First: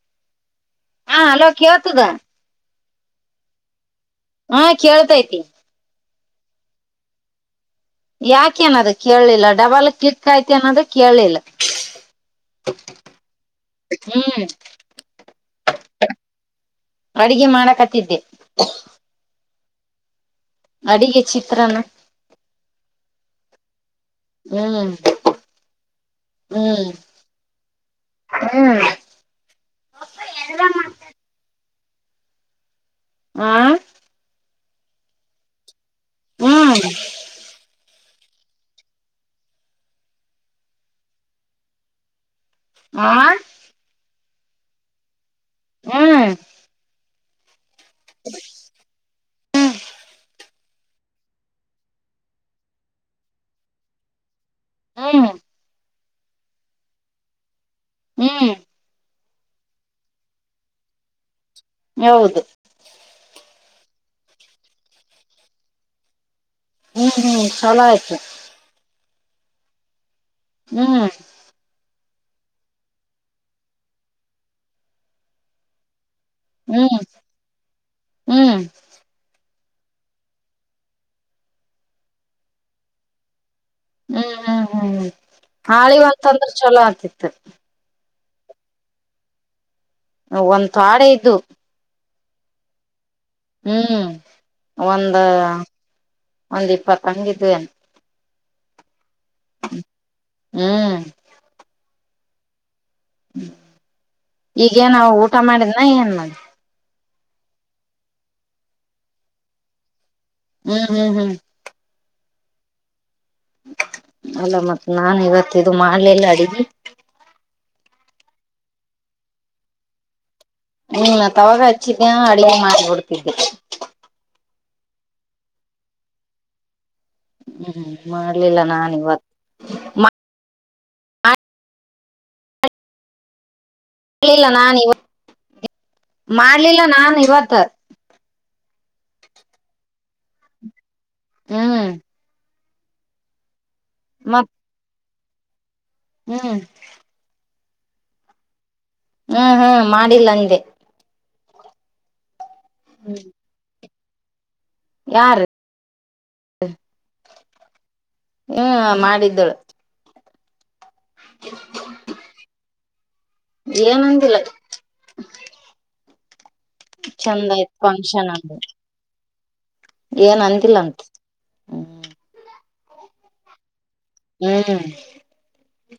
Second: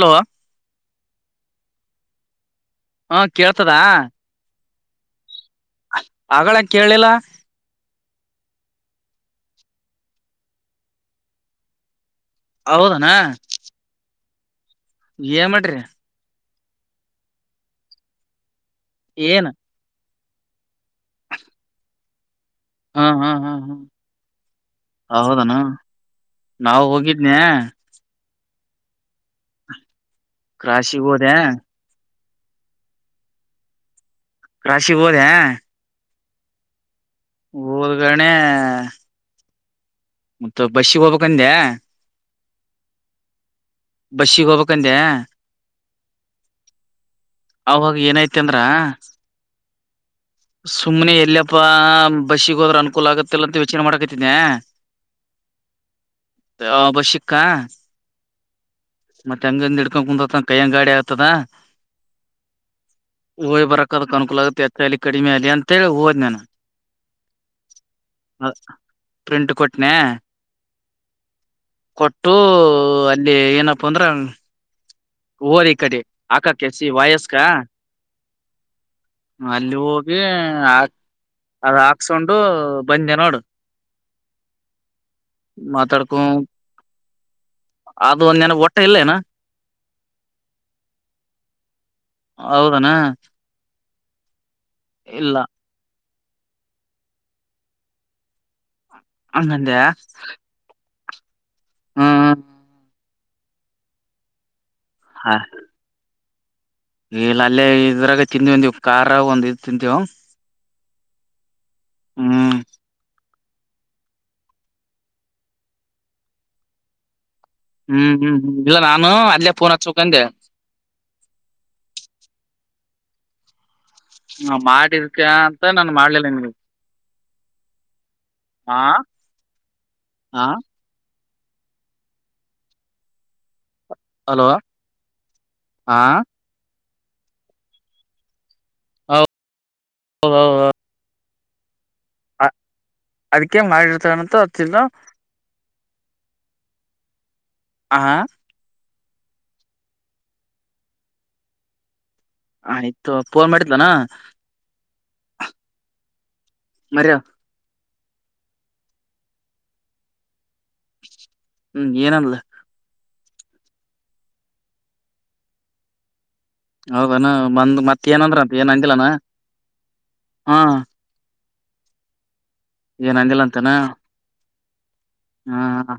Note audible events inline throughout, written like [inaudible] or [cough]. Hello. ಹಾ hello ಕೇಳ್ತದಾ. ಹಾ ಕೇಳ್ತದಾ. ಹಾ ಕೇಳ್ತೈತಿ. ಅಗಳೆ ಕೇಳಲಿಲ್ಲ. ಯಾಕೆ ಅದು ಕೇಳಲಿಲ್ಲ ಡಬಲ್ ಕ್ಲಿಕ್ ಆಯ್ತಾ ಏನ್ ಅದು ಕೇಳಲಿಲ್ಲ ಹೌದನು. ಹ್ಮ್ ಏನ್ ಮಾಡಿರಿ. ಅಡಿಗೆ ಮಾಡಕತ್ತಿದ್ದೆ. ಏನು - ಅಡಿಗೆ ಚಿತ್ರನ - ಹ ಹಾ ಹಾ ಹಾ ಹೌದನು ನಾವು ಹ್ಮ್ ಹೋಗಿದನ ಹ್ಮ್ [unintelligible] ಕ್ರಾಶಿಗೆ ಹೋದೆ. ಹ್ಹಾ. ಕ್ರಾಸಿಗೆ ಹೊಡ್ಯ ಹ್ಮ್. ಹೋದಗಣೆ [unintelligible] ಮತ್ತ ಬಸ್ಸಿಗೆ ಹೋಗ್ಬೇಕಕ್ಂದೆ ಹಾ [unintelligible] ಬಸ್ಸಿಗೆ ಹೋಗ್ಕ್ಂದೆ ಹ್ಮ [unintelligible] ಅವಾಗ ಏನೈತಿ ಅಂದ್ರ ಸುಮ್ಮ್ನೆ ಎಲ್ಲಯಪ್ಪಾ ಬಸ್ಸಿ ಗೆ ಹೋದ್ರ ಅನುಕೂಲ ಆಗತ್ತಲ್ಲ ಅಂತ ಯೋಚನೆ ಮಾಡಕತಿದ್ದನೆ ಹ್ಮ [unintelligible] ಬಸಕ್ಕಾ ಹ್ಮ್ ಮತ್ತೆ ಹೆಂಗಂದ ಹ ಇಡ್ಕೊಂಡ್ ಕುಂದ್ರತನ ಕೈಯಂಗ ಗಾಡಿ ಆಗ್ತದ ಹೌದು ಹೋಯ್ ಬರಕದಕ್ ಅನುಕೂಲ ಆಗುತ್ತೆ ಎಚ್ಚಲಿ ಕಡಿಮೆ ಆಗಲಿ ಅಂತೇಳಿ ಹೋದ್ ನಾನೂ ಹ್ಮ್ ಹ್ಮ್ ಚಲ ಆಯ್ತು ಪ್ರಿಂಟ್ ಕೊಟ್ನೆ ಹ್ಮ್ ಕೊಟ್ಟು ಅಲ್ಲಿ ಏನಪ್ಪ ಅಂದ್ರ ಹೋರಿ ಕಡೆ ಆಕ ಕೆ ಸಿ ಹ್ಮ್ ವಾಯಸ್ಕ ಹ್ಮ್ ಅಲ್ಲಿ ಹೋಗಿ ಅದ ಹಾಕ್ಸ್ಕೊಂಡು ಬಂದೆ ನೋಡು ಹ್ಮ್ ಹ್ಮ್ ಹ್ಮ್ ಹ್ಮ ಹಾಳಿವ ಮಾತಾಡ್ಕೊ ಅಂತಂದ್ರೆ ಚಲೋ ಆಗ್ತಿತ್ತು ಅದು ಒ ನನ್ನಗ್ ಒಟ್ಟೆ ಇಲ್ಲೇನಾ ಒಂದ್ ತಾಡೆ ಇದ್ದದು ಹೌದನಾ ಹ್ಮ್ ಒಂದ ಇಲ್ಲ ಒಂದ್ ಇಪ್ಪತ್ತ ಹಂಗಿದ್ವಿ ಹಂಗಂದ್ಯಾ ಹ್ಮ್ ಹಾ ಹ ಹ್ಮ್ ಈಗೇ ನ ಹ ಊಟ ಮಾಡಿದ್ನ ಏನ್ ಮಾಡ ಇಲ್ಲ ಅಲ್ಲೇ ಇದ್ರಾಗ ತಿಂಧ ದವಿಂದವು ಕಾರ್ ಒಂದ ಇ್ ತಿಂತಿವವು ಹ್ಮ್ ಹ್ಮ್ ಹ್ಮ್ ಹ್ಮ್ ಅಲ್ಲ ಮತ್ತ್ ನಾ ಇವತ್ತ ಇದು ಮಾಡಲೆಲ್ಲ ಅಡಿದ್ದ ಹ್ಮ್ ಹ್ಮ್ ಹ್ಮ್ ಇಲ್ಲ ನಾನು ಅಲ್ಲೇಫೋನ್ ಹಚ್ಕಂಡೆ ಹ ನಾ ತವಾಗ ಹಚ್ಚಿದ ಅಡುಗೆ ಮಾರ್ಬಿಡ್ತಿದ್ದೆ ಹ ಮಾಡಿದಕ್ಕೆ ಅಂತ ನಾನನ್ ಮಾಡ್ಲಿಲ್ಲ ನಿನ್ಗೆ ಹ್ಮ್ ಮಾಡ್ಲಿಲ್ಲ ನಾನ್ ಇವತ್ತು ಹಾ ಮಾಡ್ಲಿಲ್ಲ ಹಲೋ ನಾ ಇ ಹಾ ಮಾಡ್ಲಿಲ್ಲ ನಾನ್ ಇವತ್ತು [unintelligible] ಹ ಹ ಹ ಹ್ಮ್ ಅದಕ್ಕೆ ಮಾಡಿರ್ತಗಂತ ಮತ್ ಹೊತ್ತಿಲ್ಲ ಹ್ಮ್ ಆಹ [unintelligible] ಹ್ಮ್ ಹ್ಮ್ ಮಾಡಿಲ್ಲ ಅಂದೆ ಆಯ್ತು ಫೋನ್ ಮಾಡಿದ್ಲನಾ ಯಾರು ಮರ ಮಾಡಿದ್ಲು ಹ್ಮ್ ಏನಂದ್ಲು ಏನು ಅಂದಿಲ್ಲ ಅಕ್ಕಿ ಹೌದಾನ ಚಂದ ಆಯ್ತ್ ಬಂದ್ ಮತ್ತತ್ ಏನ ಫಂಕ್ಷನ್ ಅಂದ್ರ ಅಂದ ಅಂತ ಏನ್ ಅಂಗಿಲ್ಲನಾ ಏನ್ ಅಂತಿಲ್ಲ ಅಂತ ಹ್ಮ್ ಏನ್ ಅಂದಿಲ್ಲ ಅಂತನ ಹ್ಮ್ [unintelligible] ಹ್ಮ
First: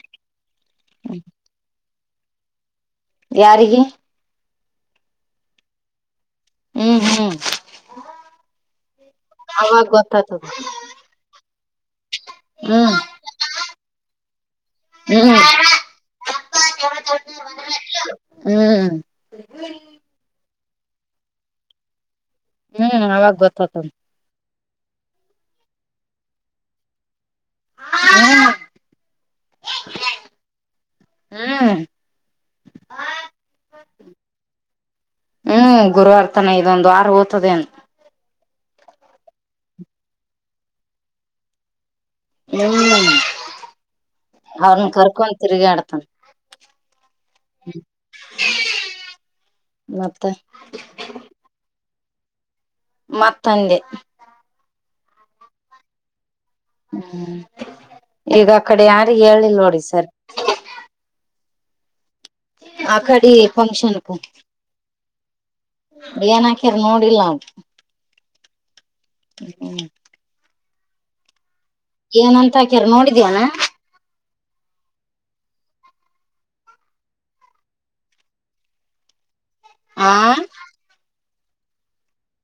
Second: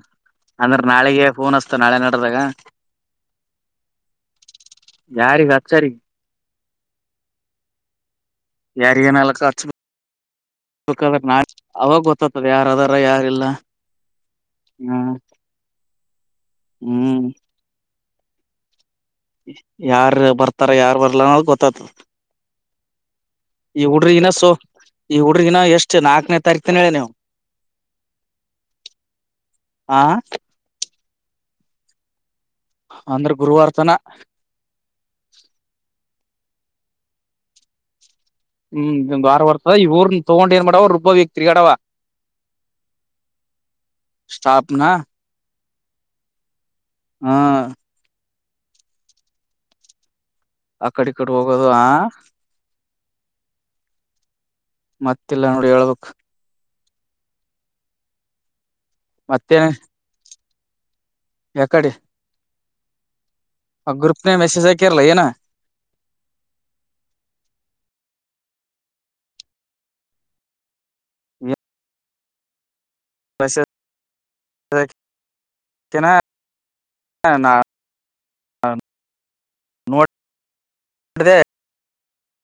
ಅಂದ್ರೆ ನಾಳೆಗೆ ಫೋನ್ ಅಸ್ತ ನಾಳೆ ನಡದಾಗ ಯಾರಿಗೆ ಯಾರಿ ಅಚ್ಚರಿಗೆ ಹ್ಮ್ ಹ್ಮ್ ಅವವಾಗ ಗೊತ್ತಾಯ್ತದೆ ಕ ನಾ ಅವಾಗ ಗೊತ್ತತದ ಹ್ಮ್ ಯಾರದಾರ ಯಾರಲ್ಲ ಹ್ಮ್ ಹ್ಮ್ ಹ್ಮ್ ಯಾರ್ ಬರ್ತಾರೆ ಯಾರು ಬರಲ್ಲ ಅನ್ನೋದು ಗೊತ್ತಾ ಹ್ಮ್ ಅವಾಗ ಈ ಗೊತ್ತತದ ಹುಡುಗಿರಿಗೆನಸೋ ಈ ಹುಡುಗರೇನ ಎಷ್ಟ ನಾಲ್ಕನೇ ತಾರೀಕು ಹ್ಮ್ ಆ ಹ್ಮ್ ಅಂದ್ರೆ ಗುರುವಾರ ತನ ಹ್ಮ್ ಗುರುವಾರ ತನ ಇದೊಂದ್ವಾರ ಹೋಗ್ತದೆ ಅಂತ ಹ್ಮ್ವಾರರ್ತದ ಇವಊರು ತಗೊಂಡ ಏ ಮಾಡಡವ ರುಬ್ಬ ವ್ಯಕ್ ತಿರ್ಗಾಡ್ವಾ ಡವ ಹ್ಮ್ ಸ್ಟಾಪ್ನ ಅವರನ್ ಕರ್ಕೊಂಡ್ ತಾಗ್ ತಿರುಗಾಡು ಹಾ ಮತ್ತೆ ಕಡೆ ಕಡೆ ಹೋಗುವುದು ಮತ್ತಂದೆ ಮತ್ತೆ ಇಲ್ಲ ನೋಡು ಹೇಳಬೇಕು ಹ್ಮ್ ಈಗ ಆ ಕಡೆ ಯಾರ ಹೇಳಿಲ್ಲ ನೋಡಿ ಸರ್ ಎಕಡೆ ಕಡೆ ಫಂಕ್ಷನ್ ಗ್ರೂಪ್ನ ಮೆಸೇಜ್ ಹಾಕಿರಲ್ಲ ಏನ ಏನ್ ಹಾಕ್ಯರ್ ನೋಡಿಲ್ಲ ಅವ ಹ್ಮ ಹ ಏನುಅಂತಕ್ಕೇರ್ ನೋಡಿ ವಸೆ ಕೆನ ನಾ [unintelligible] ಆ ನೋಡಿ ನೋಡ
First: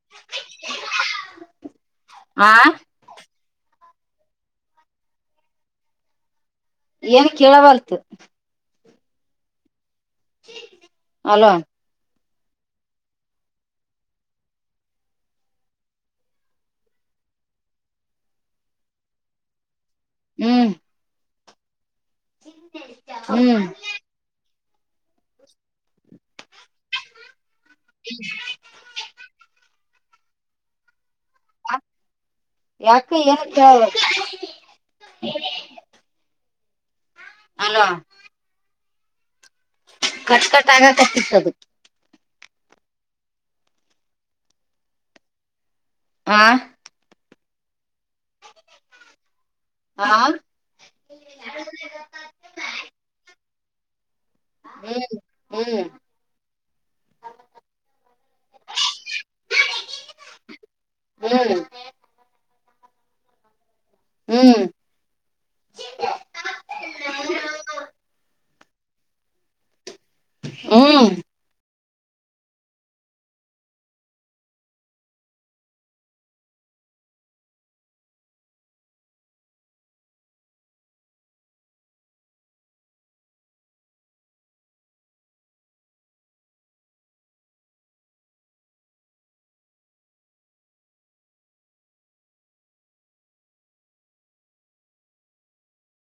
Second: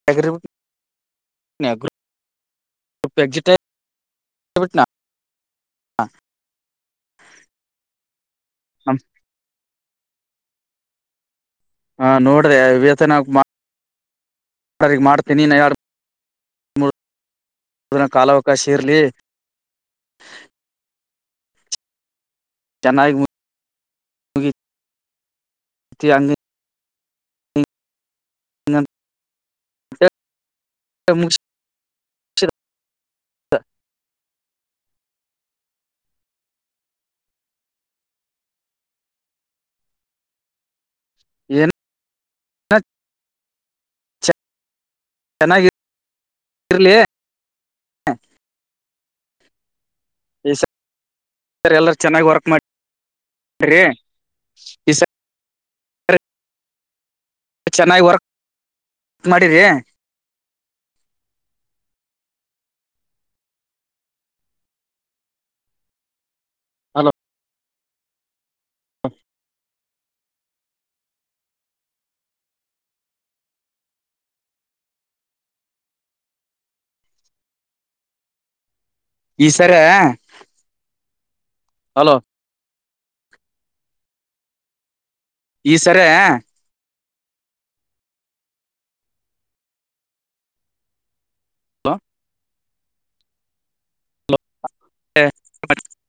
[unintelligible] ಆ ಸೂಪರ್ ಡಿಲೀಟ್ ಆಗ್ಬಿಟ್ನಾ ಏನ್ ಕೇಳಬಾರತು ಹಾ ಹಲೋ ಹಾ ನೋಡ್ರಿ ಇವತ ನಗ್ ಮಾಡ್ತೀನಿ ಯಾರ [unintelligible] ನ ಕಾಲಾವಕಾಶ ಇರಲಿ ಹ್ಮ್ ಚೆಾಯಾಗಿ [unintelligible] ಹ್ಮ್ [unintelligible] ಅ ಹ್ಮ ಮು ಯಾಕ ಏನ್ ಅಲ ಕಟ್ ಕಟ್ ಆಗ ಕತಿತು ಹತ್ ಚನ, ಆ ಲ್ಲಿ ಹಾ ಸರ್ ಎಲ್ಲರ ಚೆನ್ನಾಗಿ ವರ್ಕ್ ಮಾಡಿರಿ ಈ ಹ್ಮ್ ಹ್ಮ್ ಸರಿ ಚೆನ್ನಾಗಿ ವರ್ಕ್ [inaudible] ಮಾಡಿ್ರರಿ ಹ್ಮ್ ಹ್ಮ್ ಹಲೋ ಹ ಈ ಸರ ಹಲೋ ಈ ಸರ ಹ ಹ [inaudible]